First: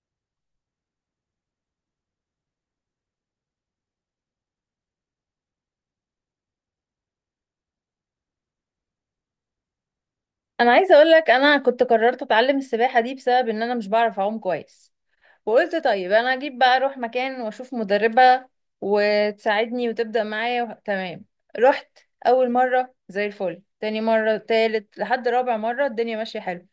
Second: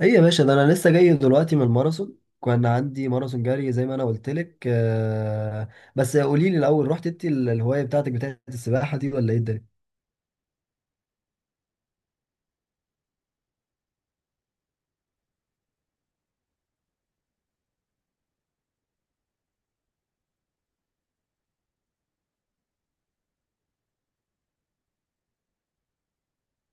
ايه يا باشا، ده انا لسه جاي دلوقتي من الماراثون. كان عندي ماراثون جري زي ما انا قلت لك. بس قولي لي الاول، رحت انت الهوايه بتاعتك بتاعت السباحه دي، ولا ايه الدنيا؟ انا عايزه اقول لك، انا كنت قررت اتعلم السباحه دي بسبب ان انا مش بعرف اعوم كويس. وقلت طيب انا اجيب بقى اروح مكان واشوف مدربه وتساعدني وتبدا معايا تمام. رحت اول مره زي الفل، تاني مره، تالت، لحد رابع مره الدنيا ماشيه حلو.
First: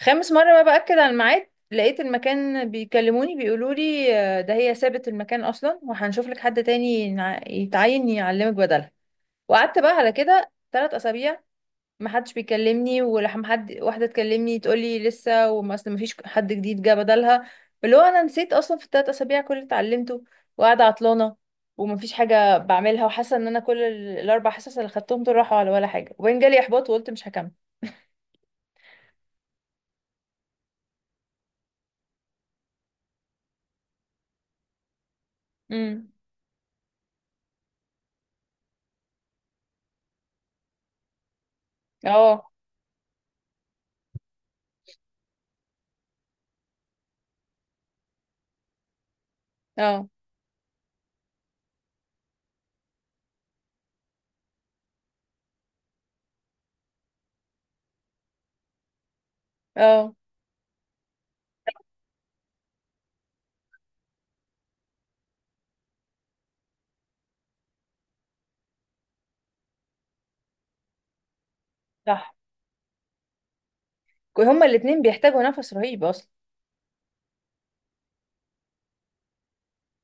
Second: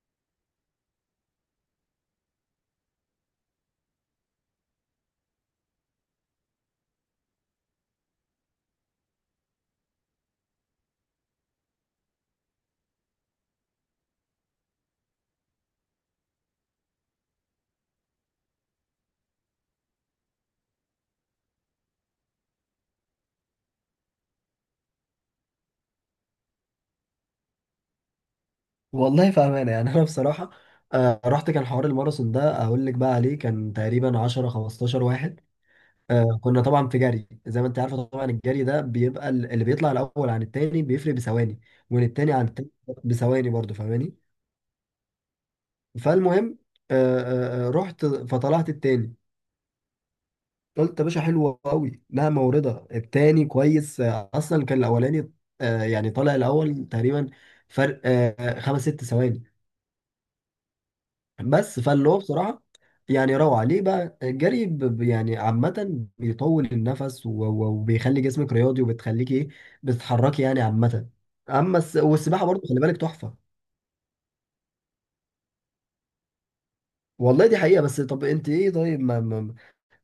خامس مره بقى باكد على الميعاد لقيت المكان بيكلموني بيقولوا لي: آه، ده هي سابت المكان اصلا وهنشوف لك حد تاني يتعين يعلمك بدلها. وقعدت بقى على كده 3 اسابيع ما حدش بيكلمني، ولما حد واحده تكلمني تقول لي لسه، وما اصل ما فيش حد جديد جه بدلها. اللي هو انا نسيت اصلا في ال3 اسابيع كل اللي اتعلمته، وقاعده عطلانه وما فيش حاجه بعملها، وحاسه ان انا كل ال4 حصص اللي خدتهم دول راحوا على ولا حاجه، وبعدين جالي احباط وقلت مش هكمل. والله فاهمانه يعني. انا بصراحه، رحت. كان حوار الماراثون ده اقول لك بقى عليه، كان تقريبا 10 15 واحد. امم. كنا طبعا في جري، زي ما انت عارفه. طبعا الجري ده بيبقى اللي بيطلع الاول عن التاني بيفرق بثواني، والتاني عن اه. التاني بثواني برضه، فاهماني؟ فالمهم، آه، رحت فطلعت التاني. اه. قلت يا باشا حلوة قوي، لها موردة التاني كويس. اصلا كان الاولاني يعني طالع الاول تقريبا، فرق خمس ست ثواني اه. بس. فاللي هو بصراحة يعني روعة. ليه بقى الجري؟ يعني عامة بيطول النفس وبيخلي جسمك رياضي، وبتخليكي ايه، بتتحركي يعني عامة. اما صح. والسباحة برضه خلي بالك تحفة. هما الاتنين بيحتاجوا نفس رهيب اصلا. والله دي حقيقة. بس طب انت ايه؟ طيب،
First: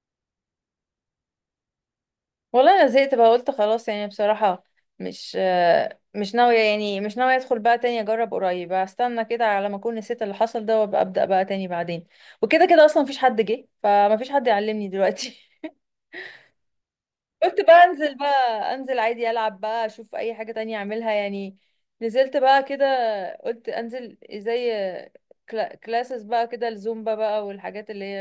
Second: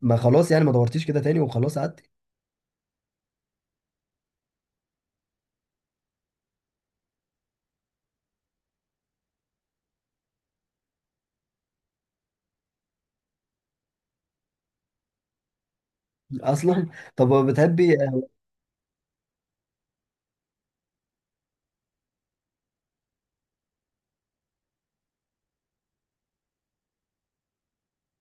ما خلاص يعني، ما دورتيش كده تاني وخلاص قعدتي؟ والله انا زهقت بقى، قلت خلاص يعني بصراحة. مش ناوية، يعني مش ناوية ادخل بقى تاني اجرب قريب، استنى كده على ما اكون نسيت اللي حصل ده وابقى ابدأ بقى تاني بعدين. وكده كده اصلا مفيش حد جه، فمفيش حد يعلمني دلوقتي. اصلا. طب قلت بقى بتحبي انزل آه، بقى. انزل عادي العب بقى، اشوف اي حاجة تانية اعملها يعني. نزلت بقى كده، قلت انزل زي كلاسز بقى كده، الزومبا بقى والحاجات اللي هي،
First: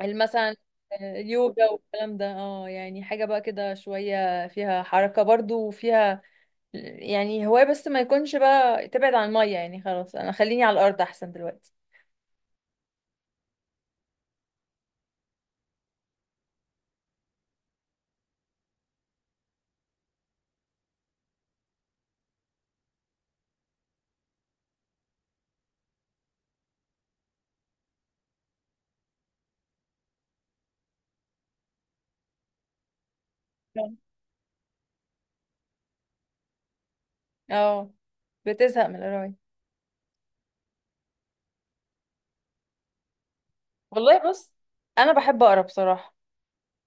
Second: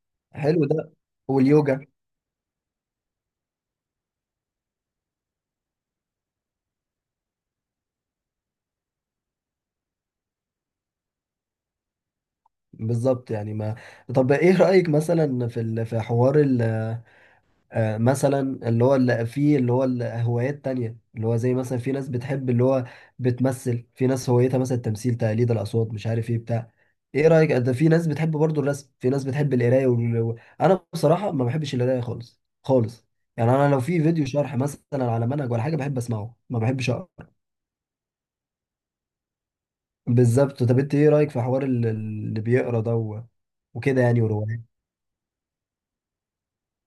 يعني مثلا حلو ده. اليوجا واليوجا. والكلام ده. اه، يعني حاجة بقى كده شوية فيها حركة برضو، وفيها يعني هواية، بس ما يكونش بقى تبعد عن المية. يعني خلاص انا خليني على الارض احسن دلوقتي. بالظبط يعني، ما. طب ايه رأيك مثلا في ال... في حوار ال... مثلا اللي هو اللي فيه اللي هو الهوايات تانية، اللي هو زي مثلا في ناس بتحب اللي هو بتمثل، في ناس هوايتها مثلا التمثيل، تقليد الأصوات، مش عارف ايه بتاع. ايه رأيك ده؟ في ناس بتحب برضو الرسم، في ناس بتحب القراية وال... و-. انا بصراحة ما بحبش القراية خالص خالص. يعني انا لو نعم. في فيديو شرح مثلا على منهج ولا حاجة، بحب اسمعه، ما بحبش اقرا. اه. بتزهق من القراية. بالظبط. طب انت ايه رأيك في حوار اللي بيقرا ده و... وكده يعني، والله بص، وروايات؟ انا بحب اقرا بصراحة.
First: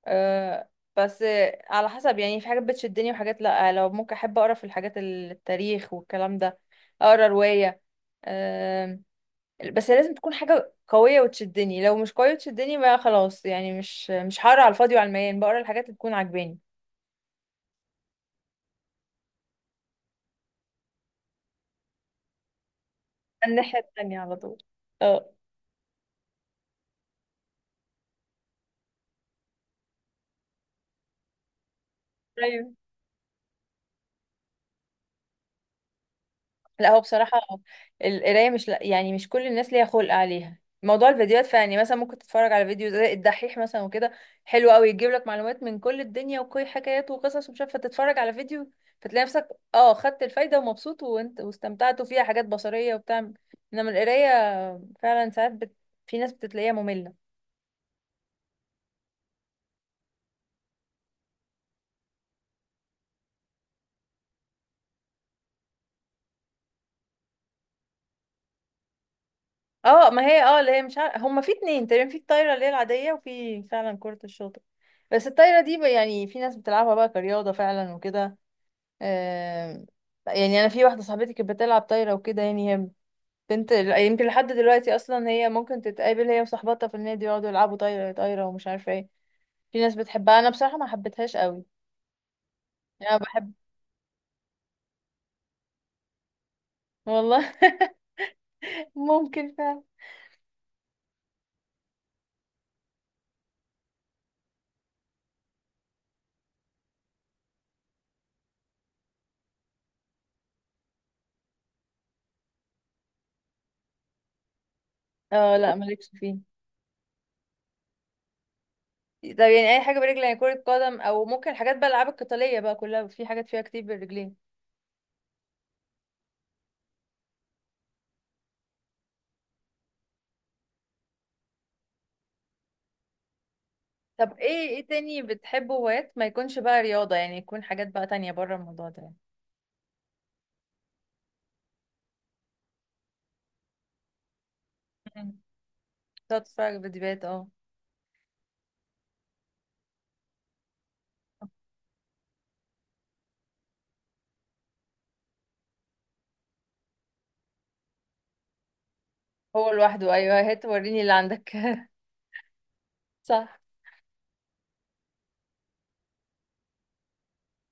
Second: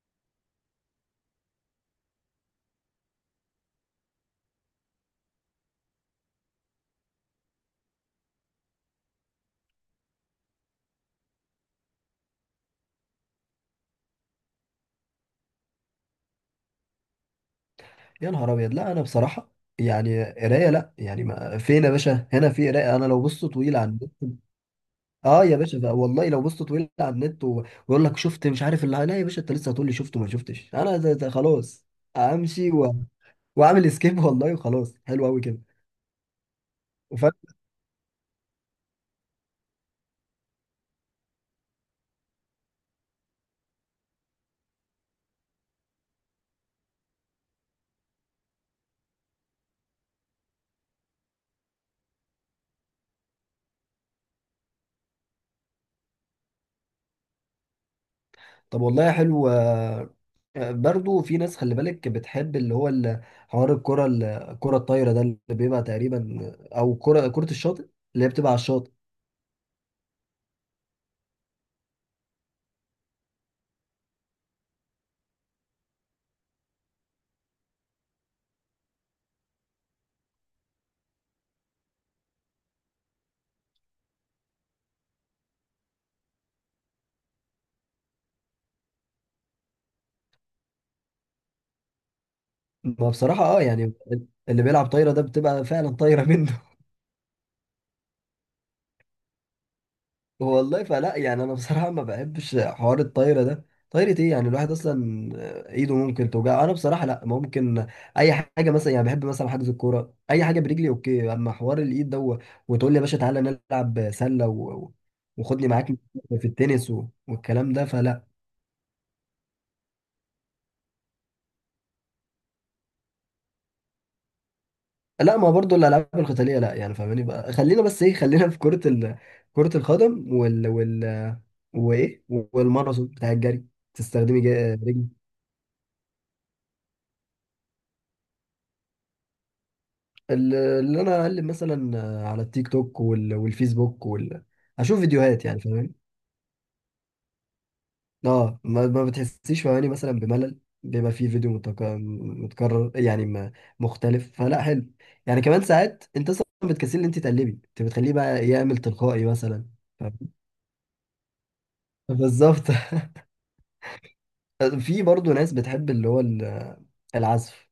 أه. بس على حسب، يعني في حاجات بتشدني وحاجات لا. لو ممكن احب اقرا في الحاجات التاريخ والكلام ده، اقرا رواية. أه. بس لازم تكون حاجة قوية وتشدني. لو مش قوية وتشدني بقى خلاص يعني، مش هقرا على الفاضي، وعلى المليان بقرا الحاجات اللي تكون عاجباني. يا نهار ابيض، لا انا بصراحه يعني قرايه لا. يعني ما فين يا باشا هنا في قرايه. انا لو بصت طويل الناحية على النت، التانية على طول. اه. اه يا باشا بقى. والله لو بصت طويل على النت ويقول لك شفت مش عارف اللي، لا يا باشا انت لسه هتقول لي شفت وما شفتش، انا ده خلاص، امشي ايوه. و... واعمل سكيب. والله، وخلاص حلو قوي كده، لا هو وفاهم. بصراحة القراية، مش لا يعني مش كل الناس ليها خلق عليها. موضوع الفيديوهات فعلا، يعني مثلا ممكن تتفرج على فيديو زي الدحيح مثلا وكده. حلو قوي، يجيب لك معلومات من كل الدنيا وكل حكايات وقصص، ومش عارفة. تتفرج على فيديو فتلاقي نفسك، اه، خدت الفايدة ومبسوط، وانت واستمتعت، وفيها حاجات بصرية وبتاع. انما القراية فعلا ساعات في ناس بتلاقيها مملة. طب والله حلو. برضو في ناس خلي بالك بتحب اللي هو حوار الكره الكره الطايره ده، اللي بيبقى تقريبا، او كره كره الشاطئ، اللي هي بتبقى على الشاطئ. اه، ما هي اه اللي هي مش عارفه، هما في اتنين تقريبا، في الطايره اللي هي العاديه، وفي فعلا كره الشاطئ. بس الطايره دي يعني في ناس بتلعبها بقى كرياضه فعلا وكده. آم، يعني انا في واحده صاحبتي كانت بتلعب طايره وكده، يعني هي بنت، يمكن لحد دلوقتي اصلا هي ممكن تتقابل هي وصاحبتها في النادي يقعدوا يلعبوا طايره طايره ومش عارفه ايه. في ناس بتحبها، انا بصراحه ما حبيتهاش قوي. ما انا بصراحة بحب. اه يعني، اللي بيلعب طايرة ده بتبقى فعلا طايرة منه. والله. ممكن فعلا. والله فلا يعني، انا بصراحة ما بحبش حوار الطايرة ده. طايرة ايه يعني؟ الواحد اصلا ايده ممكن توجع. انا بصراحة لا ممكن. اي حاجة مثلا يعني، بحب مثلا حجز الكورة، اي حاجة برجلي اوكي. اما حوار الايد ده وتقول لي يا باشا تعالى نلعب سلة و... اه وخدني لا، معاك مالكش فيه. في التنس و... والكلام ده، فلا. طب يعني اي حاجه برجل، يعني كره قدم، او ممكن حاجات بقى الالعاب القتاليه بقى كلها في حاجات فيها كتير بالرجلين. لا، ما برضو الالعاب القتاليه لا يعني، فاهماني. بقى خلينا بس ايه، خلينا في كره ال... كره القدم وال وال وايه، والماراثون بتاع الجري، طب تستخدمي ايه، ايه رجل. تاني بتحبه هوايات ما يكونش بقى رياضه، يعني يكون حاجات بقى تانية بره الموضوع ده يعني. اللي انا اقلب مثلا على التيك توك وال... والفيسبوك وال... اشوف مم. فيديوهات يعني، فاهماني؟ تقعد تتفرج فيديوهات. اه، اه. ما بتحسيش فاهماني مثلا بملل؟ بيبقى فيه فيديو متكرر يعني مختلف، فلا حلو يعني. كمان ساعات انت اصلا بتكسلي ان انت تقلبي، انت بتخليه بقى يعمل تلقائي مثلا. هو لوحده، ف-. ايوه، هات وريني اللي عندك. بالظبط. صح. في برضه ناس بتحب اللي هو العزف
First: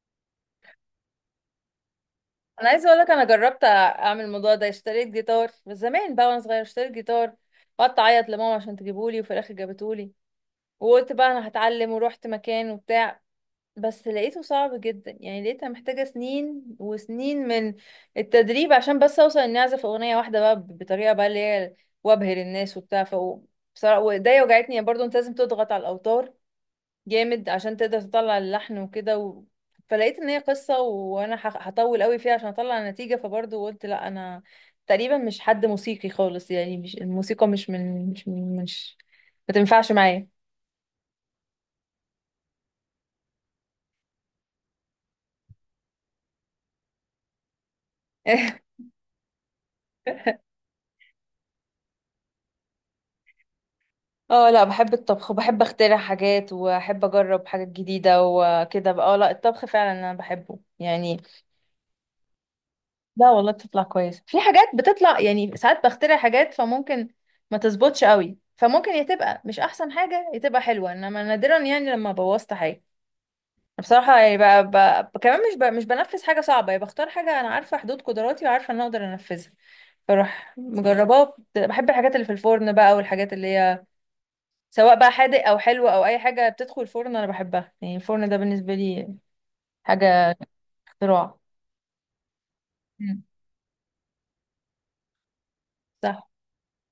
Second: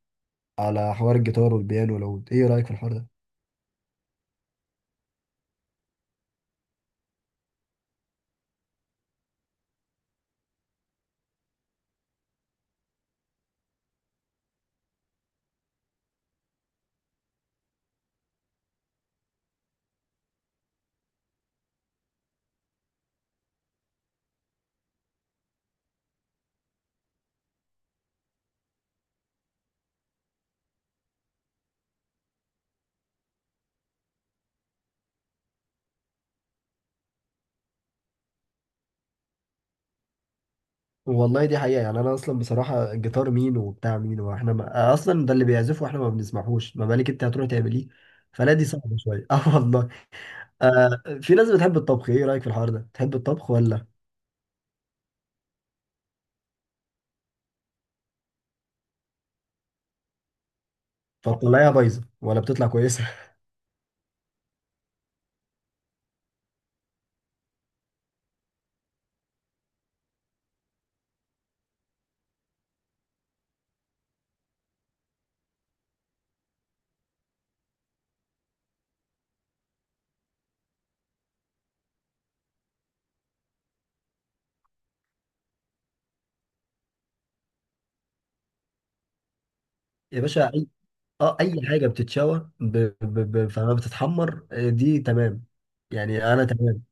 على حوار الجيتار والبيانو. لو ايه رأيك انا في عايزه الحوار اقول ده؟ لك، انا جربت اعمل الموضوع ده، اشتريت جيتار بس زمان بقى، وانا صغيره اشتريت جيتار وقعدت اعيط لماما عشان تجيبهولي، وفي الاخر جابتهولي. وقلت بقى انا هتعلم، ورحت مكان وبتاع. بس لقيته صعب جدا، يعني لقيتها محتاجة سنين وسنين من التدريب، عشان بس اوصل اني اعزف اغنية واحدة بقى بطريقة بقى اللي هي، وابهر الناس وبتاع. ف بصراحة، وايديا وجعتني برضه، انت لازم تضغط على الاوتار جامد عشان تقدر تطلع اللحن وكده. و... فلقيت ان هي قصة، وانا هطول قوي فيها عشان اطلع نتيجة، فبرضه قلت لا، انا تقريبا مش حد موسيقي خالص، يعني مش الموسيقى، مش من مش من مش ما تنفعش معايا. والله دي حقيقة يعني. انا اصلا بصراحة الجيتار مين وبتاع مين، واحنا ما... اصلا ده اللي بيعزفه واحنا ما بنسمعهوش، ما بالك انت هتروح تعمليه. فلا دي صعبة شوية. اه والله. آه، في ناس بتحب الطبخ. ايه رأيك في الحوار ده، بتحب الطبخ ولا؟ اه لا، بحب الطبخ، وبحب اخترع حاجات، واحب اجرب حاجات جديدة وكده بقى. اه لا، الطبخ فعلا انا بحبه يعني. فتطلعيها بايظة ولا بتطلع كويسة؟ لا والله بتطلع كويس، في حاجات بتطلع يعني ساعات، بخترع حاجات فممكن ما تظبطش قوي، فممكن يا تبقى مش احسن حاجة يا تبقى حلوة، انما نادرا يعني لما بوظت حاجة بصراحة يعني. بقى كمان مش بنفذ حاجة صعبة، يعني بختار حاجة انا عارفة حدود قدراتي، وعارفة ان أنا اقدر انفذها. بروح مجرباه، بحب الحاجات اللي في الفرن بقى، والحاجات اللي هي سواء بقى حادق او حلو او اي حاجه بتدخل الفرن انا بحبها. يعني الفرن ده بالنسبه لي يا حاجه باشا اي. اه اختراع. اي حاجة بتتشوى مم. فما بتتحمر، دي تمام. صح. يعني انا تمام.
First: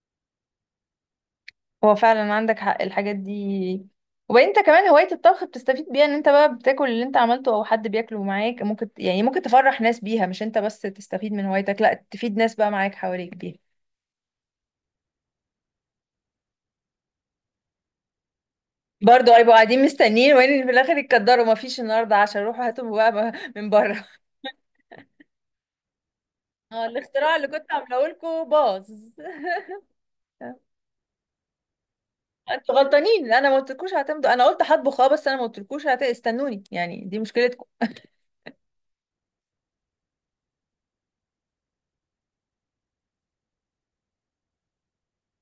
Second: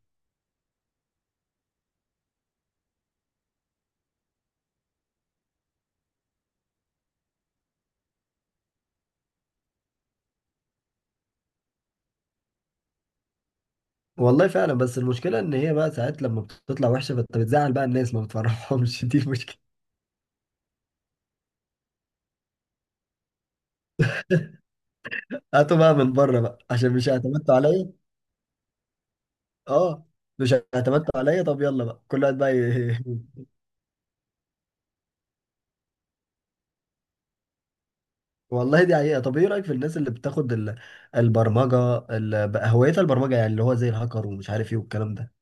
هو فعلا عندك حق، الحاجات دي. وبعدين انت كمان هوايه الطبخ بتستفيد بيها، ان انت بقى بتاكل اللي انت عملته او حد بياكله معاك، ممكن يعني ممكن تفرح ناس بيها، مش انت بس تستفيد من هوايتك، لا، تفيد ناس بقى معاك حواليك بيها. والله فعلا، بس المشكلة إن هي بقى ساعات لما بتطلع وحشة، فأنت بتزعل، بقى الناس ما بتفرحهمش. دي برضه هيبقوا المشكلة. قاعدين مستنيين، وين في الاخر يتقدروا ما فيش النهارده، عشان روحوا هاتوا بقى من بره. هاتوا بقى من بره بقى، اه، عشان مش الاختراع اللي اعتمدتوا كنت عليا. عاملاه لكم باظ. اه، مش اعتمدتوا عليا. طب يلا بقى كل واحد بقى انتوا ي... غلطانين، انا ما قلتلكوش هتمضوا، انا قلت هطبخ اه، بس انا ما قلتلكوش استنوني، يعني دي مشكلتكم. والله دي حقيقة. طب إيه رأيك في الناس اللي بتاخد ال... البرمجة ال... بقى هوايتها البرمجة، يعني اللي هو زي الهاكر ومش عارف إيه والكلام ده؟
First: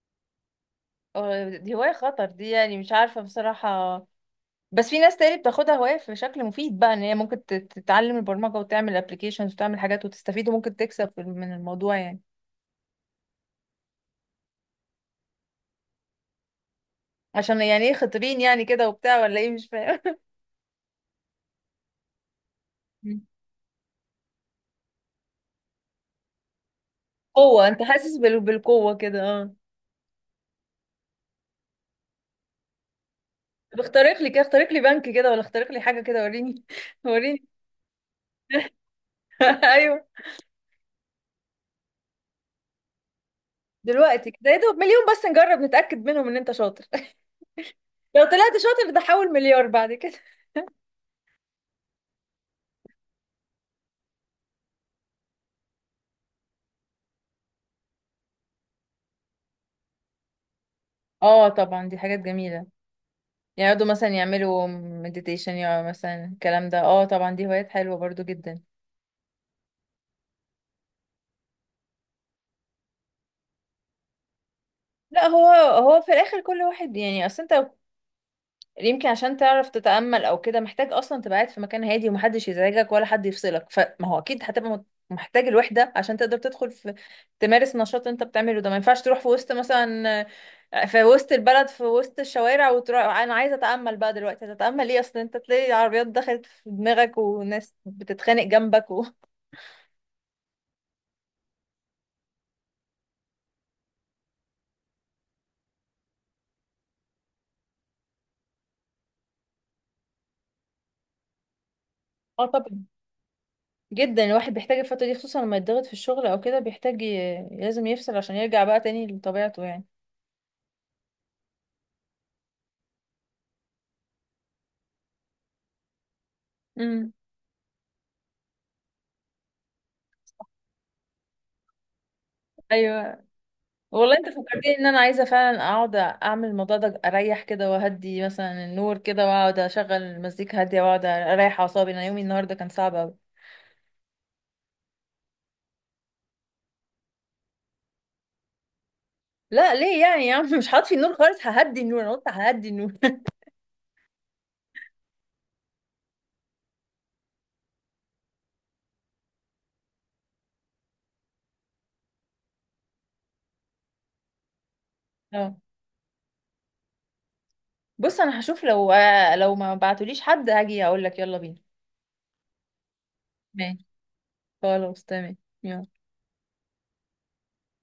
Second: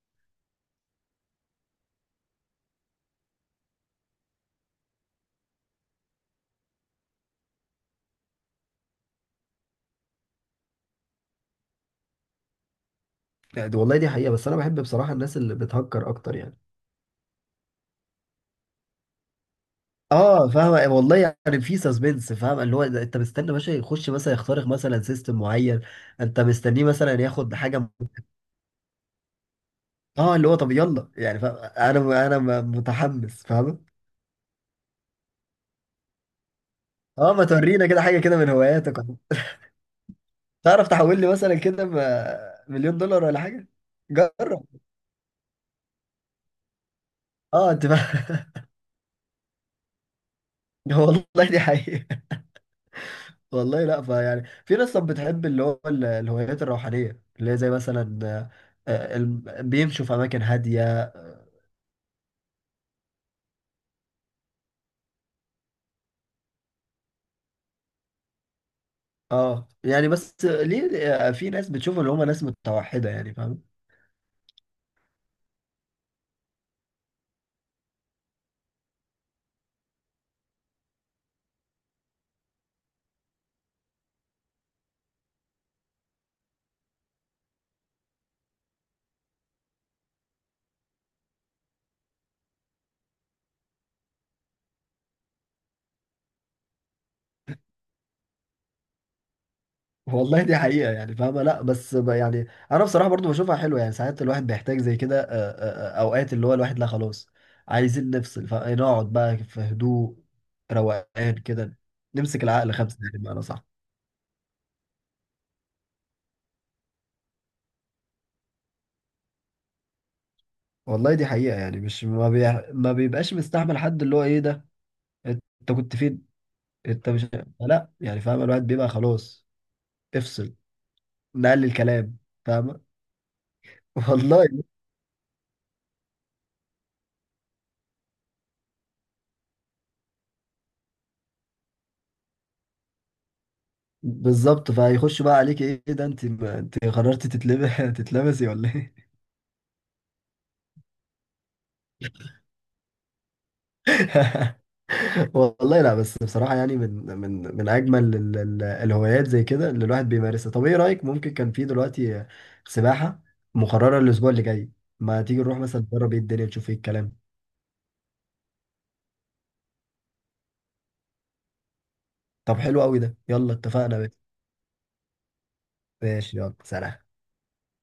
آه، دي هواية خطر دي، يعني مش عارفة بصراحة. بس في ناس تاني بتاخدها هواية في شكل مفيد بقى، ان هي ممكن تتعلم البرمجة وتعمل ابلكيشنز وتعمل حاجات وتستفيد، وممكن تكسب من الموضوع يعني. يعني دي-. والله دي حقيقة، بس أنا بحب بصراحة الناس اللي بتهكر أكتر يعني. عشان يعني ايه؟ خطيبين يعني كده وبتاع، ولا ايه؟ مش فاهم. اه فاهم والله، يعني في سسبنس. فاهم، اللي هو ده انت مستني باشا يخش مثلا، يخترق مثلا سيستم معين، انت مستنيه مثلا ياخد قوة؟ حاجه انت م-. حاسس بالقوة كده؟ اه. اه اللي هو طب يلا يعني، فاهم. انا متحمس، طب فاهم. اخترق لي كده، اخترق لي بنك كده، ولا اخترق لي حاجة كده، وريني. اه ما وريني. تورينا كده حاجه كده من هواياتك، ولا ايوه. تعرف تحول لي مثلا كده مليون دولار ولا حاجه؟ دلوقتي كده يا جرب. دوب مليون، بس نجرب نتأكد منهم ان انت شاطر. اه انت لو فاهم. طلعت شاطر ده، حول مليار بعد كده. والله دي حقيقه. والله لا، فيعني في ناس طب بتحب اللي هو الهوايات الروحانيه، اللي هي زي مثلا آه، الم- بيمشوا في اماكن هاديه. اه طبعا، دي حاجات جميلة. يقعدوا مثلا يعملوا مديتيشن، يا مثلا الكلام ده. اه طبعا، دي هوايات حلوة برضو جدا. اه يعني، بس ليه في ناس بتشوف ان هم ناس متوحده؟ يعني فاهم. لا، هو هو في الاخر كل واحد يعني. اصل انت يمكن عشان تعرف تتأمل او كده، محتاج اصلا تبقى قاعد في مكان هادي ومحدش يزعجك ولا حد يفصلك، فما هو اكيد هتبقى محتاج الوحدة، عشان تقدر تدخل في، تمارس نشاط انت بتعمله ده. ما ينفعش تروح في وسط مثلا، في وسط البلد، في وسط الشوارع، وتروح انا عايزة اتأمل بقى دلوقتي. هتتأمل ايه اصلا؟ انت تلاقي عربيات دخلت في دماغك، وناس بتتخانق جنبك والله دي حقيقه يعني، فاهمه. لا بس يعني انا بصراحه برضو بشوفها حلوه يعني. ساعات الواحد بيحتاج زي كده، اوقات اللي هو الواحد لا خلاص، عايزين نفصل فنقعد بقى في هدوء، روقان كده، نمسك اه العقل طبعا، خمسه يعني، بمعنى صح. جدا الواحد بيحتاج الفترة دي، خصوصا لما يتضغط في الشغل او كده، بيحتاج لازم يفصل عشان يرجع بقى تاني لطبيعته يعني. والله دي حقيقه يعني، مش ما, بي... ما بيبقاش مستحمل حد، اللي هو ايه ده انت، كنت فين؟ انت امم. مش، لا يعني فاهم، الواحد بيبقى خلاص، افصل، نقلل الكلام، فاهم. ايوه. والله انت والله فكرتني ان انا عايزه فعلا اقعد اعمل الموضوع ده، اريح كده، واهدي مثلا النور كده، واقعد اشغل مزيكا هاديه، واقعد اريح اعصابي. انا يومي النهارده كان صعب قوي. بالظبط. فهيخش بقى عليك، ايه ده انت قررتي تتلبس، تتلبسي ولا ايه؟ لا ليه يعني يا عم؟ مش هطفي النور خالص، ههدي النور، انا قلت ههدي النور. والله لا، بس بصراحه يعني، من من اجمل الهوايات زي كده اللي الواحد بيمارسها. طب ايه رايك؟ ممكن كان في دلوقتي سباحه مقرره الاسبوع اللي جاي، ما تيجي اه. نروح مثلا نجرب ايه الدنيا، تشوف ايه الكلام؟ بص انا هشوف، لو ما بعتوليش حد هاجي اقول لك يلا بينا. طب حلو قوي ده، يلا ماشي اتفقنا. بس خلاص تمام. يلا. ماشي، يلا سلام.